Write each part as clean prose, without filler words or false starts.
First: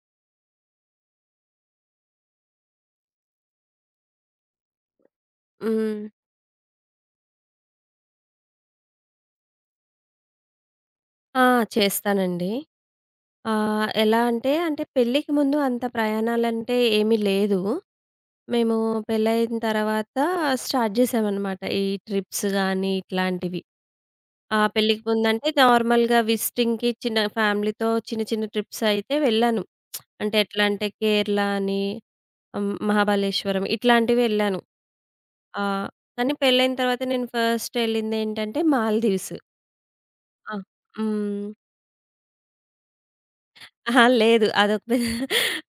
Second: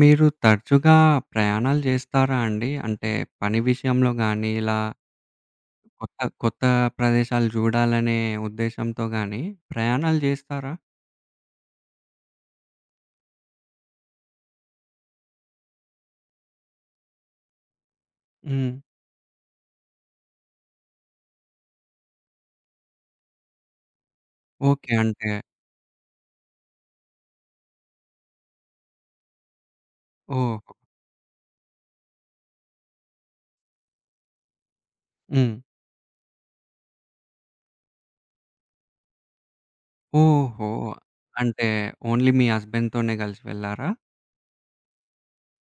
మీరు తరచుగా ప్రయాణాలు చేస్తారా అండి? అంటే పని విషయంలో గానీ, ఇలా హ్మ్. కొత్త కొత్త ప్రదేశాలు చూడాలనే ఉద్దేశ్యంతో గానీ ప్రయాణాలు చేస్తారా? ఆ! చేస్తానండి. ఎలా అంటే, పెళ్ళికి ముందు అంత ప్రయాణాలంటే ఏమీ లేదు. హ్మ్. మేము పెళ్ళయిన తర్వాత స్టార్ట్ జేశామనమాట. ఈ ట్రిప్స్ గానీ, ఇట్లాంటివి. ఆ! ఓకే. పెళ్ళికి అంటే ముందంటే నార్మల్‌గా విజిటింగ్‌కి చిన్న ఫ్యామిలీతో చిన్న, చిన్న ట్రిప్స్ అయితే వెళ్ళాను. అంటే ఓహో! ఎట్లా అంటే కేరళ అని, హ్మ్, మహాబలేశ్వరం ఇట్లాంటివి వెళ్ళాను. హ్మ్. ఆ! కానీ పెళ్ళైన తర్వాత నేను ఫస్ట్ ఎళ్ళిందేంటంటే మాల్దీవ్స్. ఆ! ఓహో! హ్మ్. అంటే ఓన్లీ మీ హస్బెండ్‌తోనే కలిసి వెళ్లారా? అహా! లేదు. అదొక పె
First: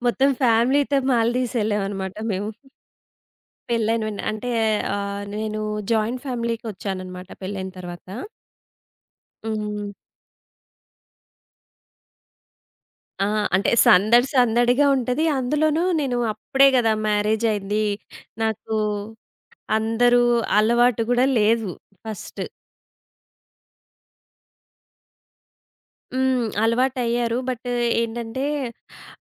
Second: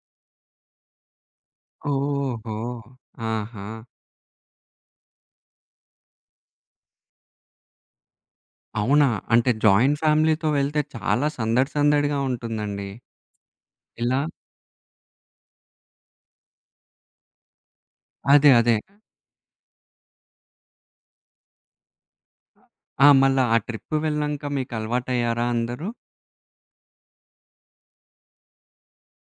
మొత్తం ఫ్యామిలీతో మాల్దీవ్స్ వెళ్ళామనమాట మేము. ఓహో! ఆహా! పెళ్ళైన వెంట అంటే నేను జాయింట్ ఫ్యామిలీకొచ్చాననమాట పెళ్ళైన తర్వాత. అవునా? అంటే హ్మ్. జాయింట్ ఫ్యామిలీతో వెళ్తే చాలా సందడి సందడిగా ఉంటుందండి. ఆ! అంటే ఇలా సందడి సందడిగా ఉంటది. అందులోనూ నేను అప్పుడే గదా! మ్యారేజయింది. అదే. నాకు అదే. అందరూ అలవాటు గూడా లేదు ఫస్ట్. ఆ! మళ్ళా ఆ ట్రిప్ వెళ్ళినంక మీకు అలవాటయ్యారా అందరూ? హ్మ్. అలవాటయ్యారు. బట్ ఏంటంటే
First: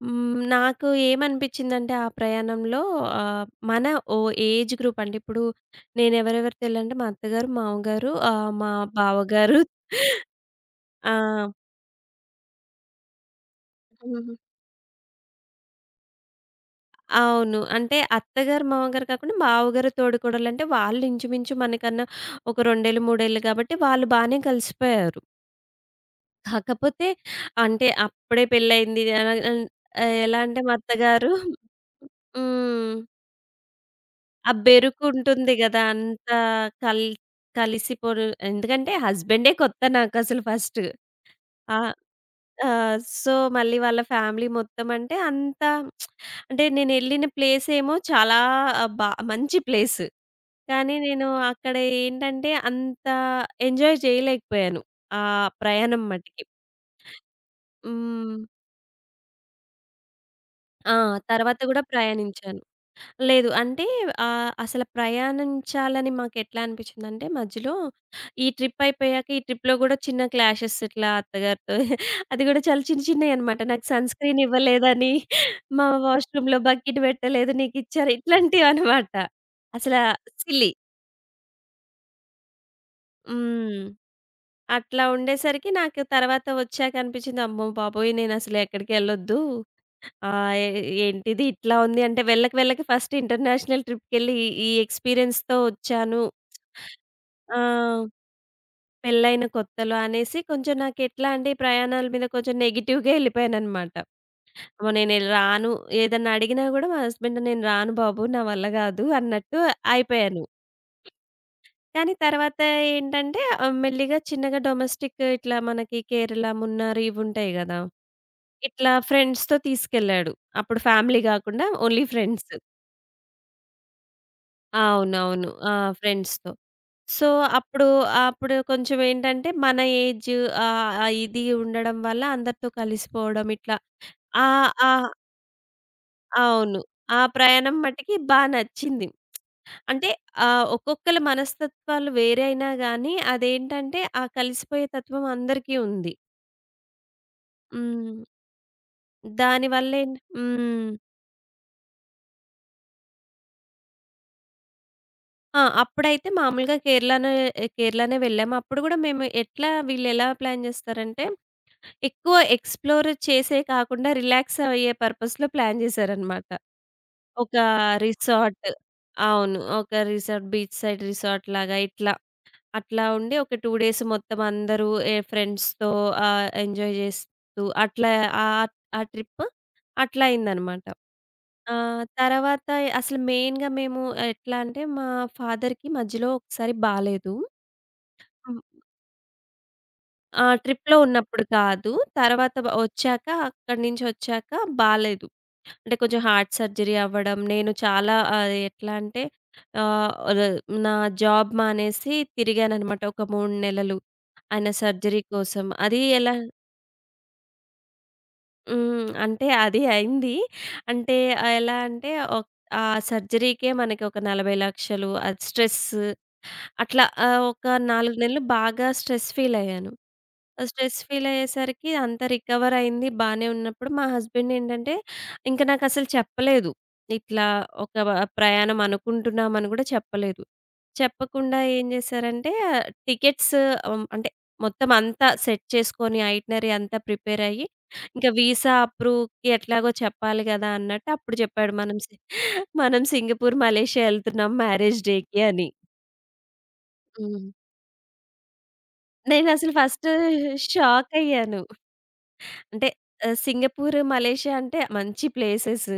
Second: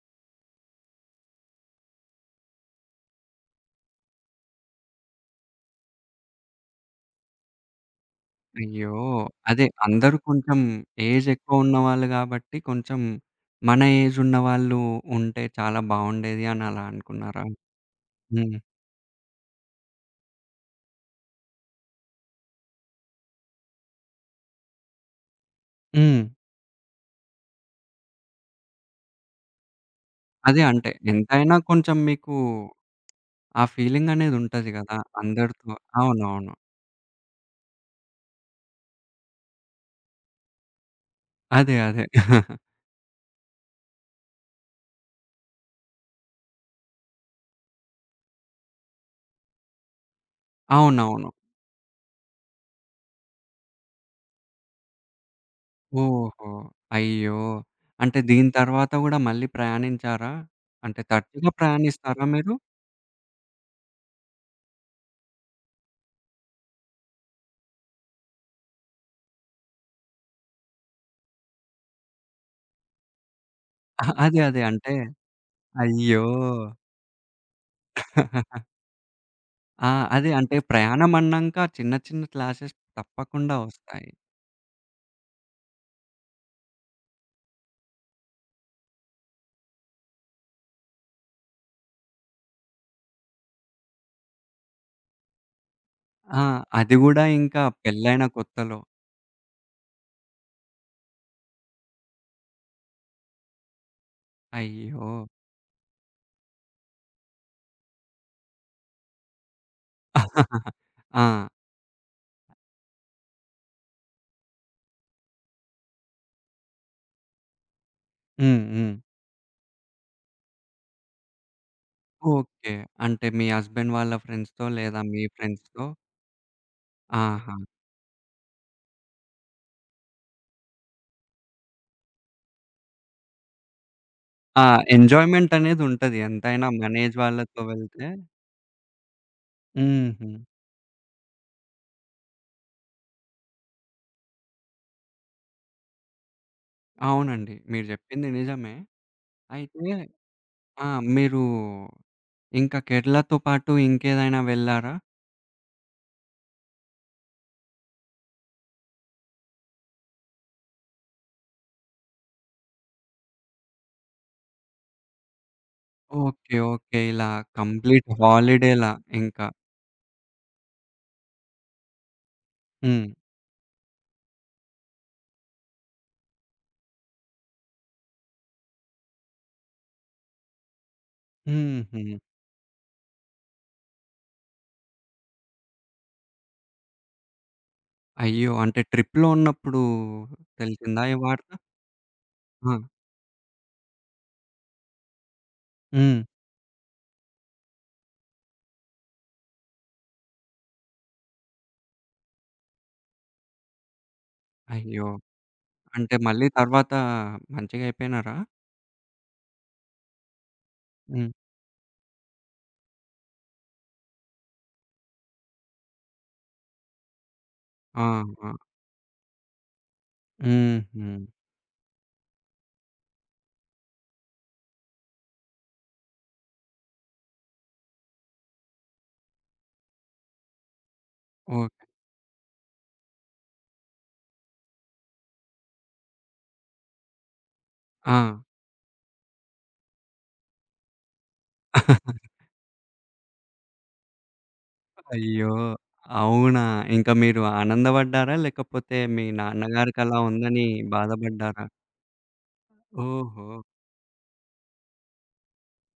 హ్మ్. నాకు ఏమనిపించిందంటే ఆ ప్రయాణంలో ఆహ్, మన ఓ ఏజ్ గ్రూప్ అంటే ఇప్పుడు నేనెవరెవరు తెలంటే మా అత్తగారు, మామగారు మా అయ్యో! బావగారు. అదే అందరూ కొంచెం ఆ! ఏజ్ ఎక్కువ ఉన్నవాళ్ళు గాబట్టి, కొంచెం మన ఏజ్ హుహు. ఉన్నవాళ్ళు ఉంటే చాలా బావుండేది అని అలా అనుకున్నారా? అవును. అంటే హ్మ్. అత్తగారు, మామగారు కాకుండా బావగారు, తోడికోడలంటే వాళ్ళు ఇంచుమించు మనకన్నా ఒక 2 ఏళ్ళు, 3 ఏళ్ళు కాబట్టి వాళ్ళు బానే కలిసిపోయారు. హ్మ్. కాకపోతే అంటే అప్పుడే పెళ్లయింది. ఎలా అంటే అదే మా అంటే అత్తగారు ఎంతైనా కొంచెం మీకు హ్మ్. ఆ ఫీలింగ్ అనేది ఆ ఉంటది గదా! బెరుకుంటుంది అందరితో గదా! అంతా అవునవును. కల్ కలిసిపోరు ఎందుకంటే హస్బెండే కొత్త నాకసలు ఫస్ట్. అదే. ఆ! అదే. సో, మళ్ళీ వాళ్ళ ఫ్యామిలీ మొత్తం అంటే అంత అంటే నేనెళ్ళిన ప్లేసేమో చాలా బా మంచి ప్లేసు. కానీ అవునవును. నేను అక్కడ ఏంటంటే అంత ఎంజాయ్ చేయలేకపోయాను. ఆ ప్రయాణం మటికి. ఓహో! అయ్యో! అంటే హ్మ్. దీని తర్వాత గూడా మళ్ళీ ప్రయాణించారా? ఆ! అంటే తరచుగా తర్వాత గూడా ప్రయాణిస్తారా మీరు? ప్రయాణించాను. లేదు. అంటే అసల ప్రయాణించాలని మాకెట్లా అనిపించిందంటే మధ్యలో ఈ ట్రిప్ అయిపోయాక ఈ ట్రిప్‌లో గూడా చిన్న క్లాషెస్ ఇట్లా అత్తగారితో అది గూడా చాలా చిన్న చిన్నయనమాట. నాకు సన్ అదే. స్క్రీన్ అదే. అంటే ఇవ్వలేదని, మా అయ్యో! వాష్‌రూమ్‌లో బకెట్ పెట్టలేదు నీకిచ్చారు ఇట్లాంటివనమాట. ఆ! అసలా అదే అంటే సిల్లీ. ప్రయాణం అన్నాంక చిన్న చిన్న క్లాషెస్ తప్పకుండా హ్మ్. వస్తాయి. అట్లా ఉండేసరికి నాకు తర్వాత వచ్చాక అనిపించింది అమ్మో బాబోయ్! నేనసలు ఎక్కడికెళ్ళొద్దు. ఆ! ఎ ఏంటిది ఇట్లా ఉంది అంటే వెళ్ళక వెళ్ళక ఫస్ట్ ఇంటర్నేషనల్ ట్రిప్‌కెళ్ళి ఈ ఈ ఎక్స్‌పీరియన్స్‌తో వచ్చాను. ఆ! అది గూడా ఆ! ఇంకా పెళ్ళైన కొత్తలో. పెళ్ళైన కొత్తలో అనేసి కొంచెం నాకెట్లా అంటే ఈ ప్రయాణాల మీద కొంచెం నెగెటివ్‌గా ఎళ్ళిపోయాననమాట. అమ్మో! అయ్యో! నేను రాను. ఏదన్నా అడిగినా గూడా మా హస్బెండ్ నేను రాను బాబు నా వల్ల గాదు అన్నట్టు అయిపోయాను. ఆ! కానీ తర్వాత ఏంటంటే మెల్లిగా చిన్నగా డొమెస్టిక్ ఇట్లా మనకి కేరళ, మున్నార్ ఇవుంటాయి గదా! హ్మ్. హ్మ్. ఇట్లా ఫ్రెండ్స్‌తో తీసుకెళ్ళాడు. అప్పుడు ఫ్యామిలీ గాకుండా ఓన్లీ ఫ్రెండ్స్. ఓకే. అంటే మీ హస్బెండ్ వాళ్ళ ఫ్రెండ్స్‌తో లేదా మీ అవునవును. ఆ! ఫ్రెండ్స్‌తో ఫ్రెండ్స్‌తో. సో, ఆహా! అప్పుడు, అప్పుడు కొంచెం ఏంటంటే మన ఏజ్ ఆ ఇది ఉండడం వల్ల అందరితో కలిసిపోవడం ఇట్లా. ఆ! ఆ! ఆ! ఎంజాయ్‌మెంట్ అనేదుంటది. ఎంతైనా అవును. మన ఏజ్ ఆ వాళ్ళతో ప్రయాణం వెళ్తే మటికి బా నచ్చింది. అంటే హుహు. ఒక్కొక్కళ్ళ మనస్తత్వాలు వేరే అయినా గానీ అదేంటంటే ఆ కలిసిపోయే తత్వం అందరికీ ఉంది. అవునండి. మీరు హ్మ్. జెప్పింది నిజమే. అయితే దానివల్లేం ఆ! హ్మ్. మీరు ఇంకా కేరళతో పాటు ఇంకేదైనా వెళ్లారా? ఆ! అప్పుడైతే మామూలుగా కేరళనే కేరళనే వెళ్ళాము. అప్పుడు గూడా మేము ఎట్లా వీళ్ళెలా ప్లాన్ జేస్తారంటే ఎక్కువ ఎక్స్‌ప్లోర్ చేసే కాకుండా రిలాక్స్ అయ్యే పర్పస్‌లో ప్లాన్ చేశారనమాట. ఓకే. ఓకే. ఇలా ఒక కంప్లీట్ రిసార్ట్ హాలిడేలా ఇంకా. అవును. ఒక రిసార్ట్ బీచ్ సైడ్ రిసార్ట్‌లాగా ఇట్లా. అట్లా హ్మ్. ఉండి ఒక 2 డేస్ మొత్తం అందరూ ఏ ఫ్రెండ్స్‌తో ఎంజాయ్ చేస్తూ అట్లా ఆహ్, ఆ ట్రిప్ అట్లా అయిందనమాట. ఆ! హుహు. తర్వాత అసలు మెయిన్‌గా మేము ఎట్లా అంటే మా ఫాదర్‌కి మధ్యలో ఒకసారి బాలేదు. అయ్యో! అంటే ట్రిప్‌లో ఉన్నప్పుడు ఆ! ట్రిప్‌లో తెలిసిందా ఈ ఉన్నప్పుడు వార్త? కాదు. తర్వాత ఆ! వచ్చాక అక్కడి నుంచొచ్చాక బాలేదు. అంటే హ్మ్. కొంచెం హార్ట్ సర్జరీ అవ్వడం, నేను చాలా ఎట్లా అంటే ఆహ్, ర నా జాబ్ మానేసి తిరిగాననమాట ఒక 3 నెలలు. ఆయన అయ్యో! సర్జరీ కోసం. అది అంటే ఎలా మళ్ళీ తర్వాత మంచిగా అయిపోయినారా? హ్మ్. అంటే అది అయింది. అంటే హ్మ్. ఎలా అంటే ఒక్ ఆ సర్జరీకే మనకి ఒక 40,00,000 అది స్ట్రెస్. అట్లా ఒక 4 నెలలు ఆహా! బాగా స్ట్రెస్ ఫీలయ్యాను. ఆ స్ట్రెస్ హుహు. ఫీలయ్యేసరికి అంతా రికవర్ అయింది. బానే ఉన్నప్పుడు మా హస్బెండ్ ఏంటంటే, ఇంక నాకసలు చెప్పలేదు. ఇట్లా ఒక ప్రయాణం అనుకుంటున్నామని గూడా చెప్పలేదు. చెప్పకుండా ఓకే. ఏం జేశారంటే, టికెట్స్ హ్మ్, అంటే మొత్తం అంతా సెట్ చేసుకొని ఐటినరీ అంతా ప్రిపేర్ అయ్యి, ఆ! ఇంక వీసా అప్రూవ్‌కి ఎట్లాగో చెప్పాలి గదా! అన్నట్టు అప్పుడు చెప్పాడు. మనం సింగపూర్, మలేషియా ఎళ్తున్నాం మ్యారేజ్ డేకి అయ్యో! అని. అవునా? ఇంకా మీరు హ్మ్. ఆనందపడ్డారా? లేకపోతే మీ నేనసలు ఫస్టు నాన్నగారికలా ఉందని షాకయ్యాను. బాధపడ్డారా? అంటే ఓహో! సింగపూర్, మలేషియా అంటే మంచి ప్లేసెస్.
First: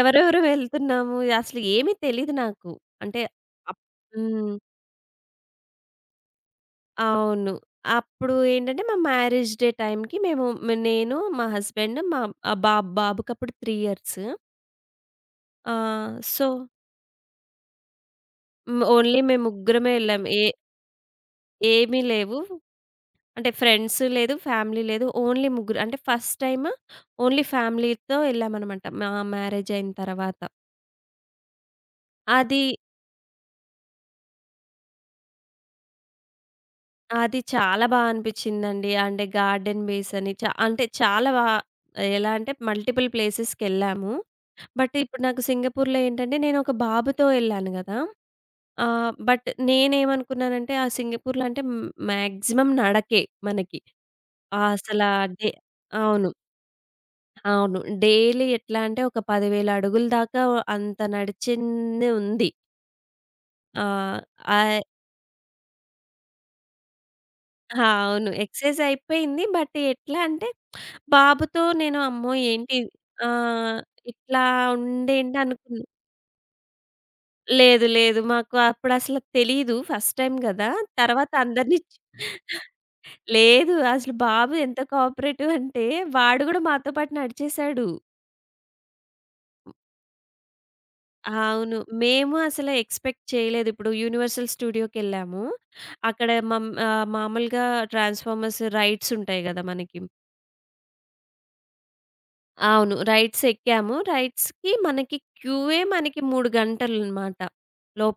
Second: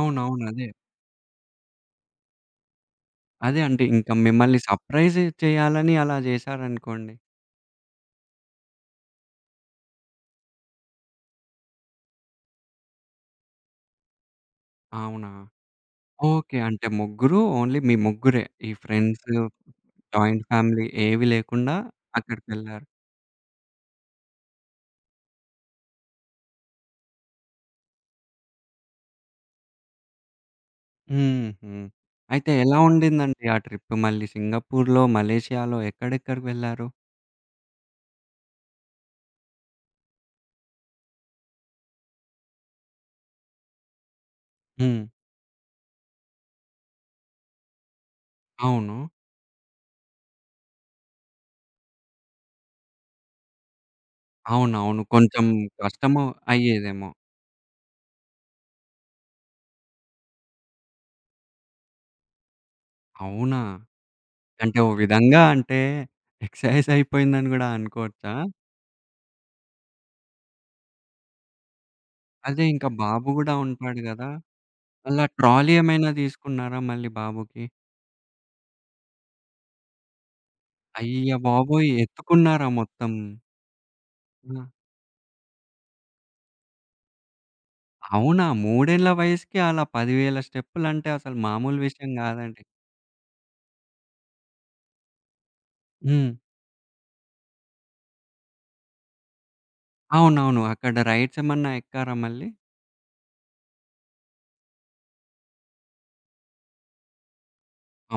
ఎవరెవరు అదే. వెళ్తున్నాము అసలు ఏమీ తెలీదు నాకు. అంటే అదే అప్ అంటే ఇంక హ్మ్. మిమ్మల్ని సర్‌ప్రైజ్ చేయాలని అలా చేశారనుకోండి. అవును. అప్పుడు ఏంటంటే మా మ్యారేజ్ డే టైమ్‌కి మేము నేను, మా హస్బెండ్, మా ఆ బాబుకప్పుడు 3 ఇయర్స్. అవునా? ఆహ్, సో, ఓకే. అంటే ముగ్గురు ఓన్లీ మీ ముగ్గురే. ఈ హ్మ్. ఓన్లీ ఫ్రెండ్స్, మేము ముగ్గురమే ఎళ్ళాము. జాయింట్ ఫ్యామిలీ ఏవి లేకుండా ఏమీ లేవు. అక్కడికెళ్లారు. అంటే ఫ్రెండ్స్ లేదు, ఫ్యామిలీ లేదు. ఓన్లీ ముగ్గురు. అంటే ఫస్ట్ టైమ్ ఓన్లీ ఫ్యామిలీతో ఎళ్ళామనమాట. మా మ్యారేజ్ అయిన తర్వాత. హుహు. అయితే అది ఎలా ఉండిందండి ఆ ట్రిప్ మళ్ళీ సింగపూర్‌లో, మలేషియాలో ఎక్కడెక్కడికి వెళ్లారు? అది చాలా బా అనిపించిందండి. అంటే గార్డెన్ బేస్ అని అంటే చాలా బా ఎలా అంటే మల్టిపుల్ ప్లేసెస్‌కెళ్ళాము. బట్ హ్మ్. ఇప్పుడు నాకు సింగపూర్‌లో ఏంటంటే నేను ఒక బాబుతో ఎళ్ళాను గదా! అవును. బట్ నేనేమనుకున్నానంటే ఆ సింగపూర్‌లో అంటే మ్యాక్సిమం నడకే మనకి. అవునవును. అసల కొంచెం డే కష్టము అవును. అయ్యేదేమో. అవును. డైలీ ఎట్లా అంటే ఒక 10,000 అడుగుల దాకా అంత నడిచింది ఉంది. అవునా? ఆహ్, అంటే ఆహ్, ఓ విధంగా అంటే ఎక్సర్‌సైజ్ అయిపోయిందని గూడా ఆ! అవును. అనుకోవచ్చా? ఎక్సర్‌సైజ్ అయిపోయింది. బట్ ఎట్లా అంటే బాబుతో నేను అమ్మో! అదే ఏంటి ఇంకా బాబు ఆ! గూడా ఉంటాడు గదా! ఇట్లా అలా ఉందేంటి ట్రాలీ అనుకున్నా. ఏమైనా తీసుకున్నారా మళ్ళీ బాబుకి? లేదు. లేదు. మాకు అప్పుడసలు తెలీదు. ఫస్ట్ టైమ్ కదా! అయ్య తర్వాత అందరిని బాబోయ్! చు ఎత్తుకున్నారా మొత్తం? లేదు. అసలు బాబు ఆ! ఎంత కోఆపరేటివ్ అంటే వాడు గూడా మాతో పాటు నడిచేసాడు. అవునా? మూడేండ్ల వయసుకి అలా 10,000 స్టెప్పులంటే అసలు అవును. మామూలు విషయం మేము గాదండి. అసలు ఎక్స్‌పెక్ట్ చేయలేదు. ఇప్పుడు 'యూనివర్సల్ స్టూడియో'కెళ్ళాము. అక్కడ హ్మ్. మామూలుగా ట్రాన్స్‌ఫార్మర్స్ రైడ్స్ ఉంటాయి గదా! మనకి. అవునవును. అక్కడ రైడ్స్ ఏమన్నా ఎక్కారా మళ్ళీ? అవును. రైడ్స్ ఎక్కాము. రైడ్స్‌కి మనకి క్యూయే మనకి 3 గంటలనమాట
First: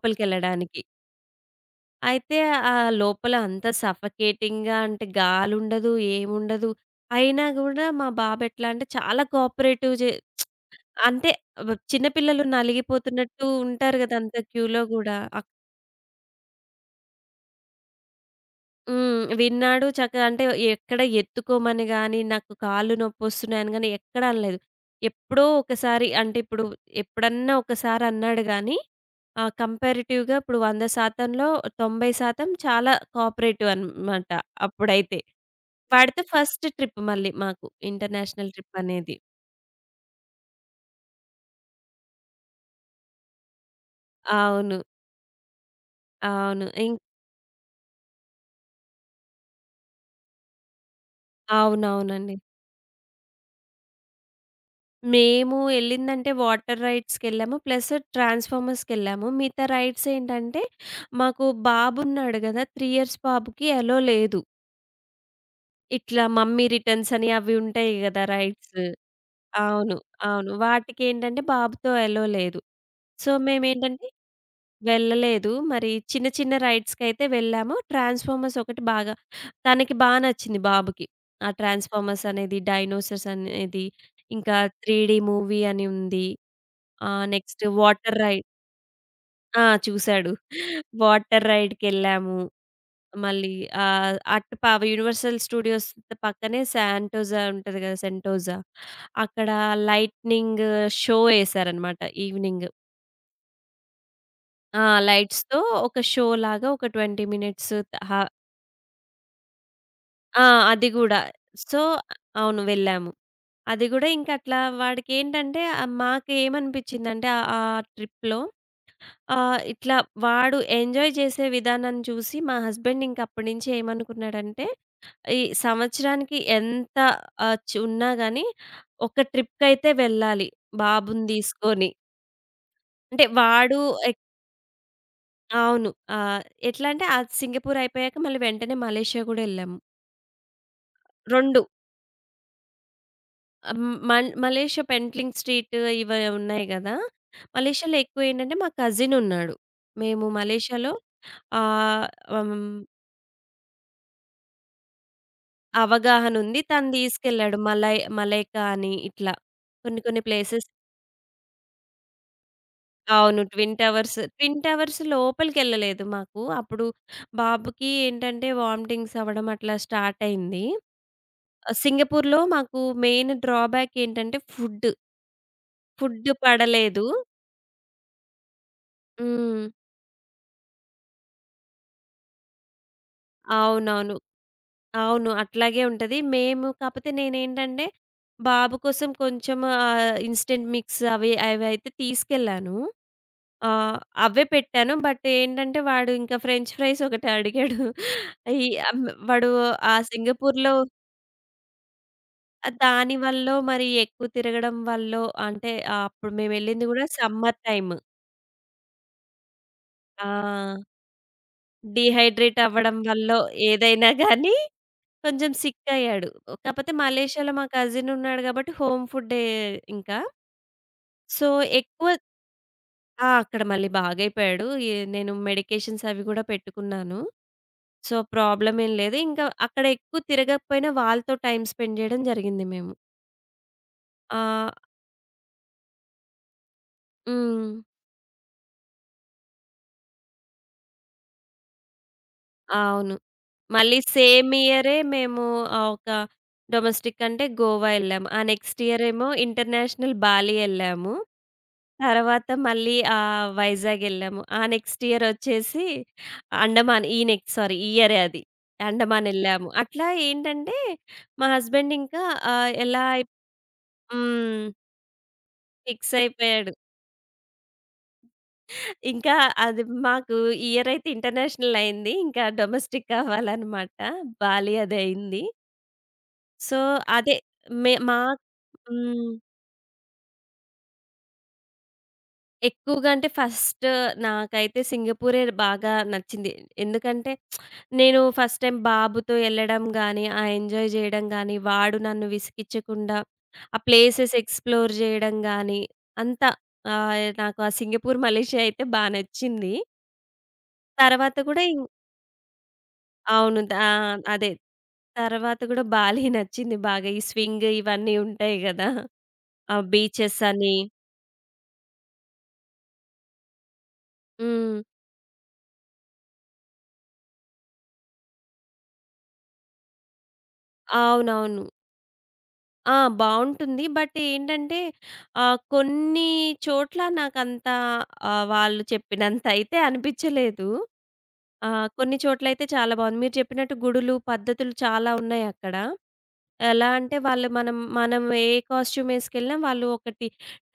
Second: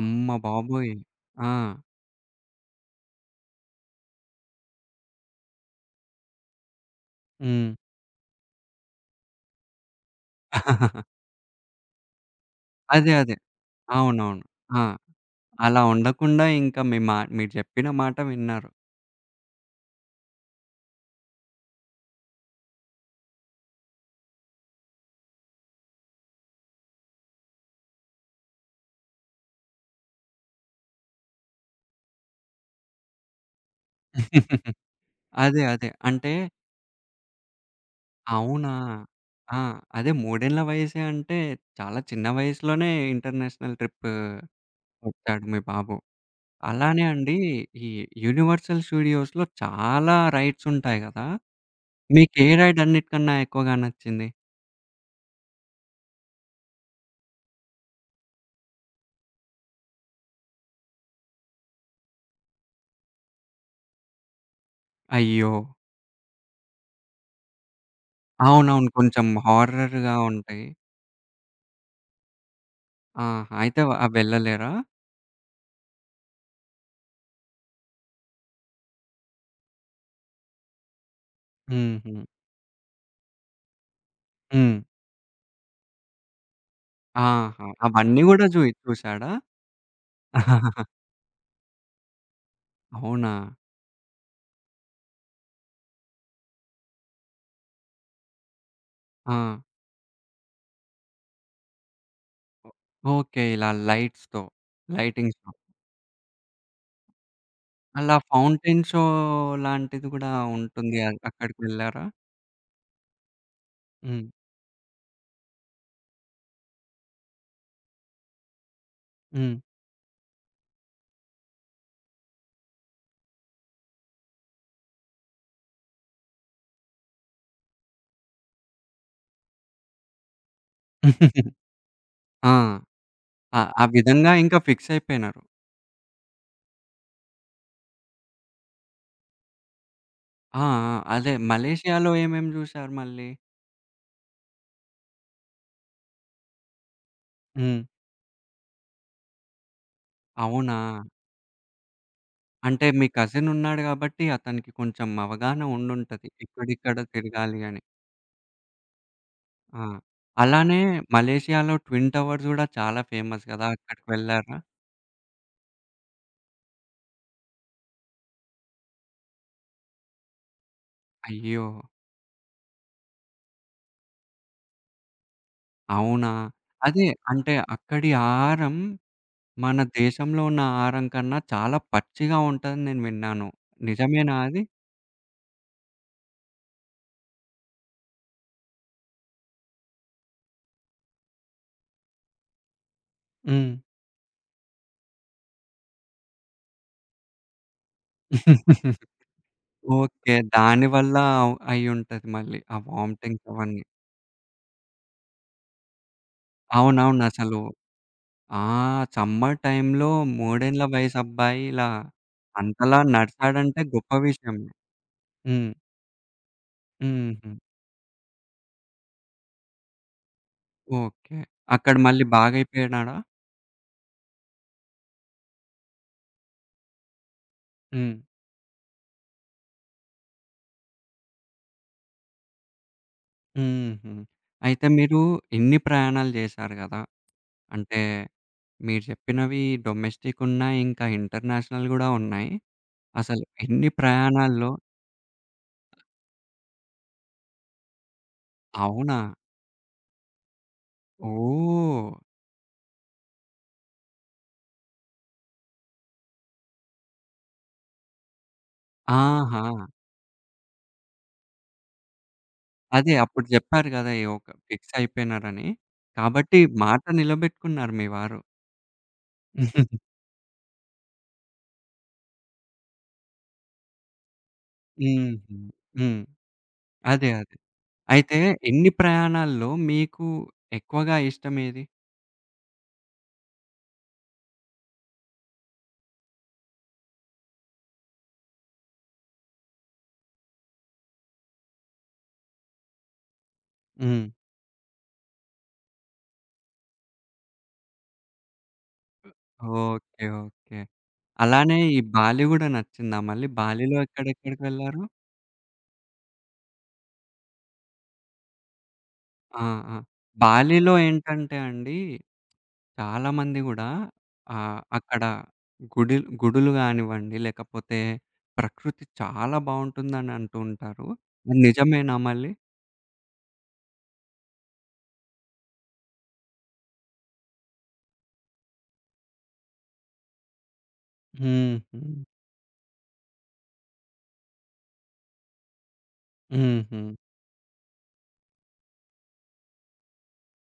అమ్మ బాబోయ్! ఆ! అయితే ఆ లోపల అంత సఫకేటింగ్‌గా అంటే గాలుండదు, ఏముండదు. అయినా హ్మ్. గూడా మా బాబు ఎట్లా అంటే చాలా కోఆపరేటివ్ జే. అంటే చిన్న పిల్లలు అదే. అదే. నలిగిపోతున్నట్టు ఉంటారు గదా! అంత అవునవును. క్యూలో ఆ! గూడా. అలా ఉండకుండా ఇంకా మీ మా మీరు జెప్పిన మాట విన్నారు. హ్మ్. విన్నాడు చక్కగా అంటే ఎక్కడ ఎత్తుకోమని గాని, నాకు కాళ్ళు నొప్పొస్తున్నాయని గాని ఎక్కడ అనలేదు. ఎప్పుడో ఒకసారి అంటే ఇప్పుడు ఎప్పుడన్నా ఒకసారి అన్నాడు గానీ కంపారిటివ్‌గా ఇప్పుడు 100% 90% చాలా కోఆపరేటివ్ అనమాట అప్పుడైతే. అదే. అదే. వాడితో అంటే ఫస్ట్ ట్రిప్ మళ్ళీ మాకు ఇంటర్నేషనల్ అవునా? ట్రిప్ అనేది. ఆ! అదే మూడేళ్ళ వయసే అంటే చాలా చిన్న వయసులోనే ఇంటర్నేషనల్ ట్రిప్ ఓకే. అవును. వచ్చాడు మీ బాబు. అవును. ఇం అలానే అండి ఈ యూనివర్సల్ స్టూడియోస్‌లో చాలా రైడ్స్ ఉంటాయి గదా! మీకు అవునవునండి. ఏ రైడ్ అన్నిటికన్నా ఎక్కువగా నచ్చింది? మేము ఎళ్ళిందంటే వాటర్ రైడ్స్‌కెళ్ళాము. ప్లస్ ట్రాన్స్‌ఫార్మర్స్‌కెళ్ళాము. మిగతా రైడ్స్ ఏంటంటే, మాకు బాబున్నాడు గదా! 3 ఇయర్స్ బాబుకి ఎలో లేదు. అయ్యో! ఇట్లా మమ్మీ రిటర్న్స్ అని అవి ఉంటాయి గదా! రైడ్స్. అవునవును. కొంచెం అవును. హారర్‌గా అవును. ఉంటాయి. వాటికేంటంటే బాబుతో ఎలో లేదు. సో, ఆహా! అయితే మేమేంటంటే అవి వెళ్ళలేరా? వెళ్ళలేదు. మరి చిన్న, చిన్న రైడ్స్‌కైతే వెళ్ళాము. ట్రాన్స్‌ఫార్మర్స్ ఒకటి బాగా తనకి బా నచ్చింది బాబుకి. ఆ హుహు. ట్రాన్స్‌ఫార్మర్స్ అనేది, డైనోసార్స్ అనేది, ఇంకా హ్మ్. 3 డీ మూవీ అని ఉంది. నెక్స్ట్ ఆహా! వాటర్ అవన్నీ గూడా రైడ్. జూ చూసాడా? ఆ! చూసాడు. వాటర్ రైడ్‌కెళ్ళాము. అవునా? మళ్ళీ అటు యూనివర్సల్ స్టూడియోస్ పక్కనే శాంటోజా ఉంటది కదా! సెంటోజా ఆ! అక్కడ లైట్నింగ్ షో ఏసారనమాట ఈవెనింగ్. ఓకే. ఇలా లైట్స్‌తో ఆ! లైటింగ్స్ లైట్స్‌తో ఒక షో లాగా ఒక 20 మినిట్స్. అలా హ ఫౌంటైన్ షో లాంటిది గూడా ఆ! అది ఉంటుంది. గూడా. అక్కడికి సో వెళ్లారా? అవును. వెళ్ళాము. అది గూడా హ్మ్. ఇంక అట్లా వాడికేంటంటే మాకేమనిపించిందంటే ఆ ట్రిప్‌లో హ్మ్. ఇట్లా వాడు ఎంజాయ్ చేసే విధానాన్ని చూసి మా హస్బెండ్ ఇంక అప్పటి నుంచి ఏమనుకున్నాడంటే, ఈ సంవత్సరానికి ఎంత ఆహ్, చ్ ఉన్నా గాని ఒక ట్రిప్‌కైతే వెళ్ళాలి బాబుని తీసుకొని. ఆ! అంటే ఆ! వాడు ఆ విధంగా ఇంకా ఫిక్స్ అయిపోయినారు. అవును. ఆహ్, ఎట్లా అంటే అది సింగపూర్ అయిపోయాక మళ్ళీ వెంటనే మలేషియా గూడా ఎళ్ళాము. ఆ! ఆ! అదే 2 మలేషియాలో ఏమేమి జూసారు మళ్ళీ? హ్మ్. మలేషియా పెంట్లింగ్ స్ట్రీట్ ఇవి ఉన్నాయి గదా! హ్మ్. మలేషియాలో ఎక్కువేంటంటే మా కజిన్ ఉన్నాడు. మేము అవునా? మలేషియాలో ఆహ్, హ్మ్. అంటే మీ కజిన్ ఉన్నాడు గాబట్టి అతనికి కొంచెం అవగాహన ఉండుంటది. అవగాహన ఉంది. తను ఇక్కడిక్కడ తీసుకెళ్ళాడు. తిరగాలి అని. మలైకా అని ఇట్లా ఆ! కొన్ని కొన్ని ప్లేసెస్. అలానే మలేషియాలో ట్విన్ టవర్స్ గూడా చాలా అవును. ఫేమస్ గదా! అక్కడికి ట్విన్ వెళ్లారా? టవర్స్ లోపలికెళ్ళలేదు మాకు. అప్పుడు బాబుకి ఏంటంటే వామిటింగ్స్ అవ్వడం అట్లా స్టార్ట్ అయింది. అయ్యో! సింగపూర్‌లో మాకు మెయిన్ డ్రాబ్యాక్ ఏంటంటే ఫుడ్. ఫుడ్ అవునా? అదే పడలేదు. అంటే అక్కడి ఆహారం హ్మ్. మన దేశంలో ఉన్న ఆహారం కన్నా చాలా పచ్చిగా ఉంటదని నేను విన్నాను. అవునవును. నిజమేనా అది? అవును. అట్లాగే ఉంటది. మేము కాపోతే నేనేంటంటే బాబు కోసం కొంచెం ఇన్‌స్టంట్ మిక్స్ అవి అవైతే తీసుకెళ్ళాను. హ్మ్. ఆహ్, అవే పెట్టాను. బట్ ఏంటంటే వాడు ఇంకా ఫ్రెంచ్ ఫ్రైస్ ఒకటి అడిగాడు. ఈ అమ్ వాడు ఆ ఓకే. సింగపూర్‌లో దానివల్ల అయ్యుంటది మళ్ళీ. ఆ దాని వామిటింగ్స్ వల్లో అవన్నీ. మరి ఎక్కువ తిరగడం వల్లో అంటే అప్పుడు మేమెళ్ళింది గూడా అవునవును. సమ్మర్ అసలు టైమ్. ఆ! సమ్మర్ టైమ్‌లో ఆ! మూడేండ్ల వయసు అబ్బాయి ఇలా డీహైడ్రేట్ అవ్వడం అంతలా వల్లో నడిచాడంటే ఏదైనా గొప్ప గానీ విషయమే. కొంచెం హ్మ్. సిక్ అయ్యాడు. కాపోతే హుహు. మలేషియాలో మా కజిన్ ఉన్నాడు గాబట్టి హోమ్ ఫుడ్డే ఇంకా. ఓకే. సో, అక్కడ ఎక్కువ మళ్ళీ బాగయిపోయినాడా? ఆ! అక్కడ మళ్ళీ బాగయిపోయాడు. నేను మెడికేషన్స్ అవి గూడా పెట్టుకున్నాను. హ్మ్. సో, ప్రాబ్లమ్ ఏం లేదు. ఇంకా అక్కడ ఎక్కువ తిరగకపోయినా వాళ్ళతో టైమ్ స్పెండ్ జేయడం జరిగింది మేము. హుహు. ఆ! అయితే మీరు ఇన్ని ప్రయాణాలు జేశారు గదా! హ్మ్. అంటే మీరు చెప్పినవి డొమెస్టిక్ ఉన్నాయి. ఇంకా ఇంటర్నేషనల్ గూడా ఉన్నాయి. అవును. అసలు ఎన్ని మళ్ళీ సేమ్ ప్రయాణాల్లో ఇయరే మేము ఆహ్, ఒక డొమెస్టిక్ అంటే గోవా ఎళ్ళాము. ఆ నెక్స్ట్ ఇయర్ అవునా? ఏమో ఇంటర్నేషనల్ బాలి ఎళ్ళాము. ఓహ్! తర్వాత మళ్ళీ వైజాగ్ ఎళ్ళాము. ఆ నెక్స్ట్ ఇయర్ ఒచ్చేసి అండమాన్ ఈ నెక్స్ట్ సారీ ఈ ఇయరే అది. అండమాన్ ఆహా! ఎళ్ళాము. అట్లా ఏంటంటే మా హస్బెండ్ ఇంకా ఆహ్, ఎలా అదే అయి అప్పుడు జెప్పారు గదా! ఈ ఒక హ్మ్. ఫిక్స్ అయిపోయినారని. ఫిక్స్ కాబట్టి అయిపోయాడు. మాట నిలబెట్టుకున్నారు మీ వారు. ఇంకా అది మాకు ఇయర్ అయితే ఇంటర్నేషనల్ అయింది. ఇంకా డొమెస్టిక్ అవ్వాలన్నమాట. బాలి అది అయింది. హుహు. హ్మ్. సో, అదే. అదే అదే. మే మా అయితే ఎన్ని హ్మ్. ప్రయాణాల్లో మీకు ఎక్కువగా ఇష్టమేది? ఎక్కువగా అంటే ఫస్ట్ నాకైతే సింగపూరే బాగా నచ్చింది. ఎందుకంటే నేను ఫస్ట్ టైం బాబుతో ఎళ్ళడం గానీ, ఆ ఎంజాయ్ జేయడం గానీ, వాడు నన్ను విసిగిచ్చకుండా ఆ హ్మ్. ప్లేసెస్ ఎక్స్‌ప్లోర్ జేయడం గానీ, అంతా నాకు ఆ సింగపూర్, మలేషియా అయితే బా నచ్చింది. ఓకే. ఓకే. తర్వాత కూడా అలానే ఈ బాలి గూడా నచ్చిందా మళ్ళీ? అవును. బాలిలో అదే. ఎక్కడెక్కడికి వెళ్లారు? తర్వాత గూడా బాలి నచ్చింది బాగా. ఈ స్వింగ్ ఇవన్నీ ఉంటాయి గదా! ఆ! ఆ ఆ! బీచెస్ అని. బాలీలో ఏంటంటే అండి, చాలామంది గూడా హ్మ్. ఆహ్, అక్కడ గుడి గుడులు గానివ్వండి, లేకపోతే ప్రకృతి చాలా బావుంటుందని అంటూ ఉంటారు. అది అవునవును. నిజమేనా మళ్ళీ? ఆ! బావుంటుంది. బట్ ఏంటంటే కొన్ని చోట్ల నాకంత వాళ్ళు చెప్పినంత అయితే అనిపిచ్చలేదు. హుహు. కొన్ని చోట్లయితే చాలా బావుంది. మీరు చెప్పినట్టు గుడులు, పద్ధతులు చాలా ఉన్నాయక్కడ. ఎలా హుహు. అంటే వాళ్ళు మనం మనం ఏ కాస్ట్యూమ్ ఏసుకెళ్ళినా వాళ్ళు ఒకటి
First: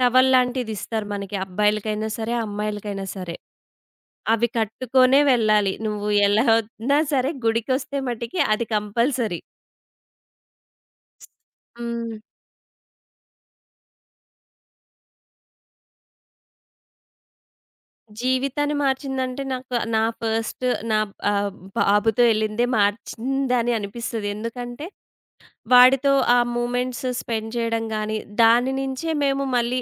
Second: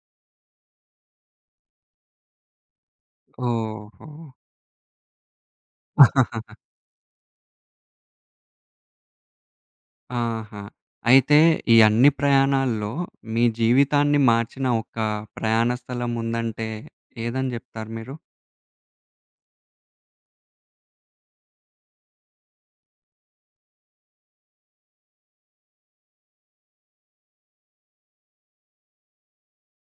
టవల్ లాంటిదిస్తారు మనకి. అబ్బాయిలకైనా సరే, అమ్మాయిలకైనా సరే. ఓహో! అవి కట్టుకొనే వెళ్ళాలి. నువ్వు ఎలా ఉన్నా సరే గుడికొస్తే మటికి అది కంపల్సరీ. ఆహా! అయితే ఈ అన్ని హ్మ్. ప్రయాణాల్లో మీ జీవితాన్ని మార్చిన ఒక ప్రయాణ స్థలం ఉందంటే ఏదని జెప్తారు మీరు? జీవితాన్ని మార్చిందంటే నాకు నా ఫస్ట్ నా ఆహ్, బాబుతో ఎళ్ళిందే మార్చిందని అనిపిస్తది. ఎందుకంటే వాడితో ఆ మూమెంట్స్ స్పెండ్ చేయడం గానీ, దాని నుంచే మేము మళ్ళీ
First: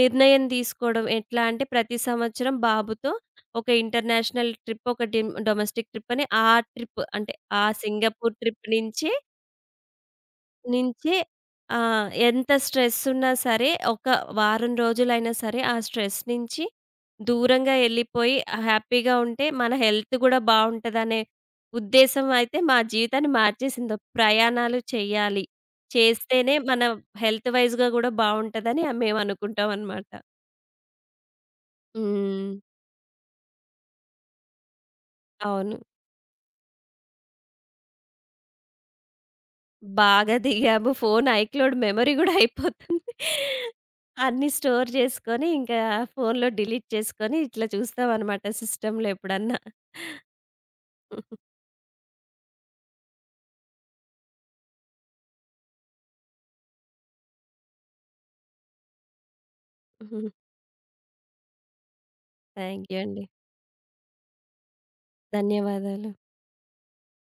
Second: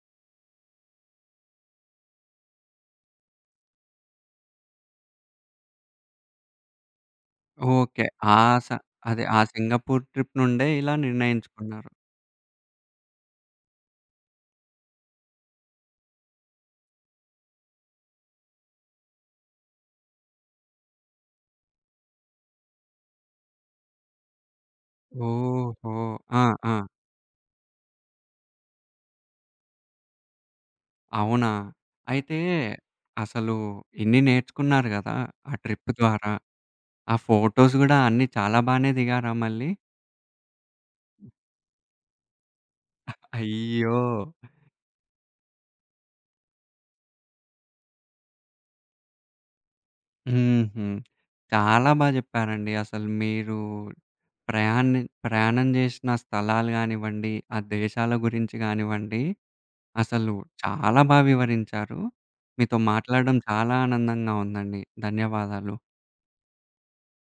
నిర్ణయం తీసుకోవడం. ఎట్లా అంటే ప్రతి సంవత్సరం బాబుతో ఒక ఇంటర్నేషనల్ ట్రిప్, ఒక డొమెస్టిక్ ట్రిప్ అని ఆ ట్రిప్ అంటే ఆ ఓకే. సింగపూర్ ఆ ట్రిప్ స నుంచే అదే ఆ సింగపూర్ ట్రిప్ నుండే ఇలా నించే ఆ! నిర్ణయించుకున్నారు. ఎంత స్ట్రెసున్నా సరే, ఒక వారం రోజులైనా సరే, ఆ స్ట్రెస్ నించి దూరంగా ఎళ్ళిపోయి హ్యాపీగా ఉంటే, మన హెల్త్ గూడా బావుంటదనే ఉద్దేశం అయితే మా జీవితాన్ని మార్చేసింది. ప్రయాణాలు చెయ్యాలి. ఓహో! ఆ! చేస్తేనే ఆ! మన హెల్త్ వైస్‌గా గూడా బావుంటదని మేమనుకుంటామనమాట. అవునా? అయితే హ్మ్. అసలు ఇన్ని నేర్చుకున్నారు గదా! ఆ అవును. ట్రిప్ ద్వారా. ఆ ఫోటోస్ గూడా అన్నీ చాలా బానే దిగారా మళ్ళీ? బాగా దిగాము. ఫోను ఐక్లౌడ్ మెమరీ గూడా అయిపోతుంది. అయ్యో! అన్నీ స్టోర్ చేసుకొని, ఇంకా ఫోనులో డిలీట్ చేసుకొని, ఇట్లా చూస్తామనమాట సిస్టమ్‌లో ఎప్పుడన్నా. హుహు. చాలా బా జెప్పారండి. అసలు మీరు ప్రయాణం జేసిన స్థలాలు గానివ్వండి, ఆ దేశాల గురించి గానివ్వండి, అసలు చాలా బా వివరించారు. మీతో థ్యాంక్ యూ అండి. మాట్లాడడం చాలా ఆనందంగా ఉందండి. ధన్యవాదాలు. ధన్యవాదాలు.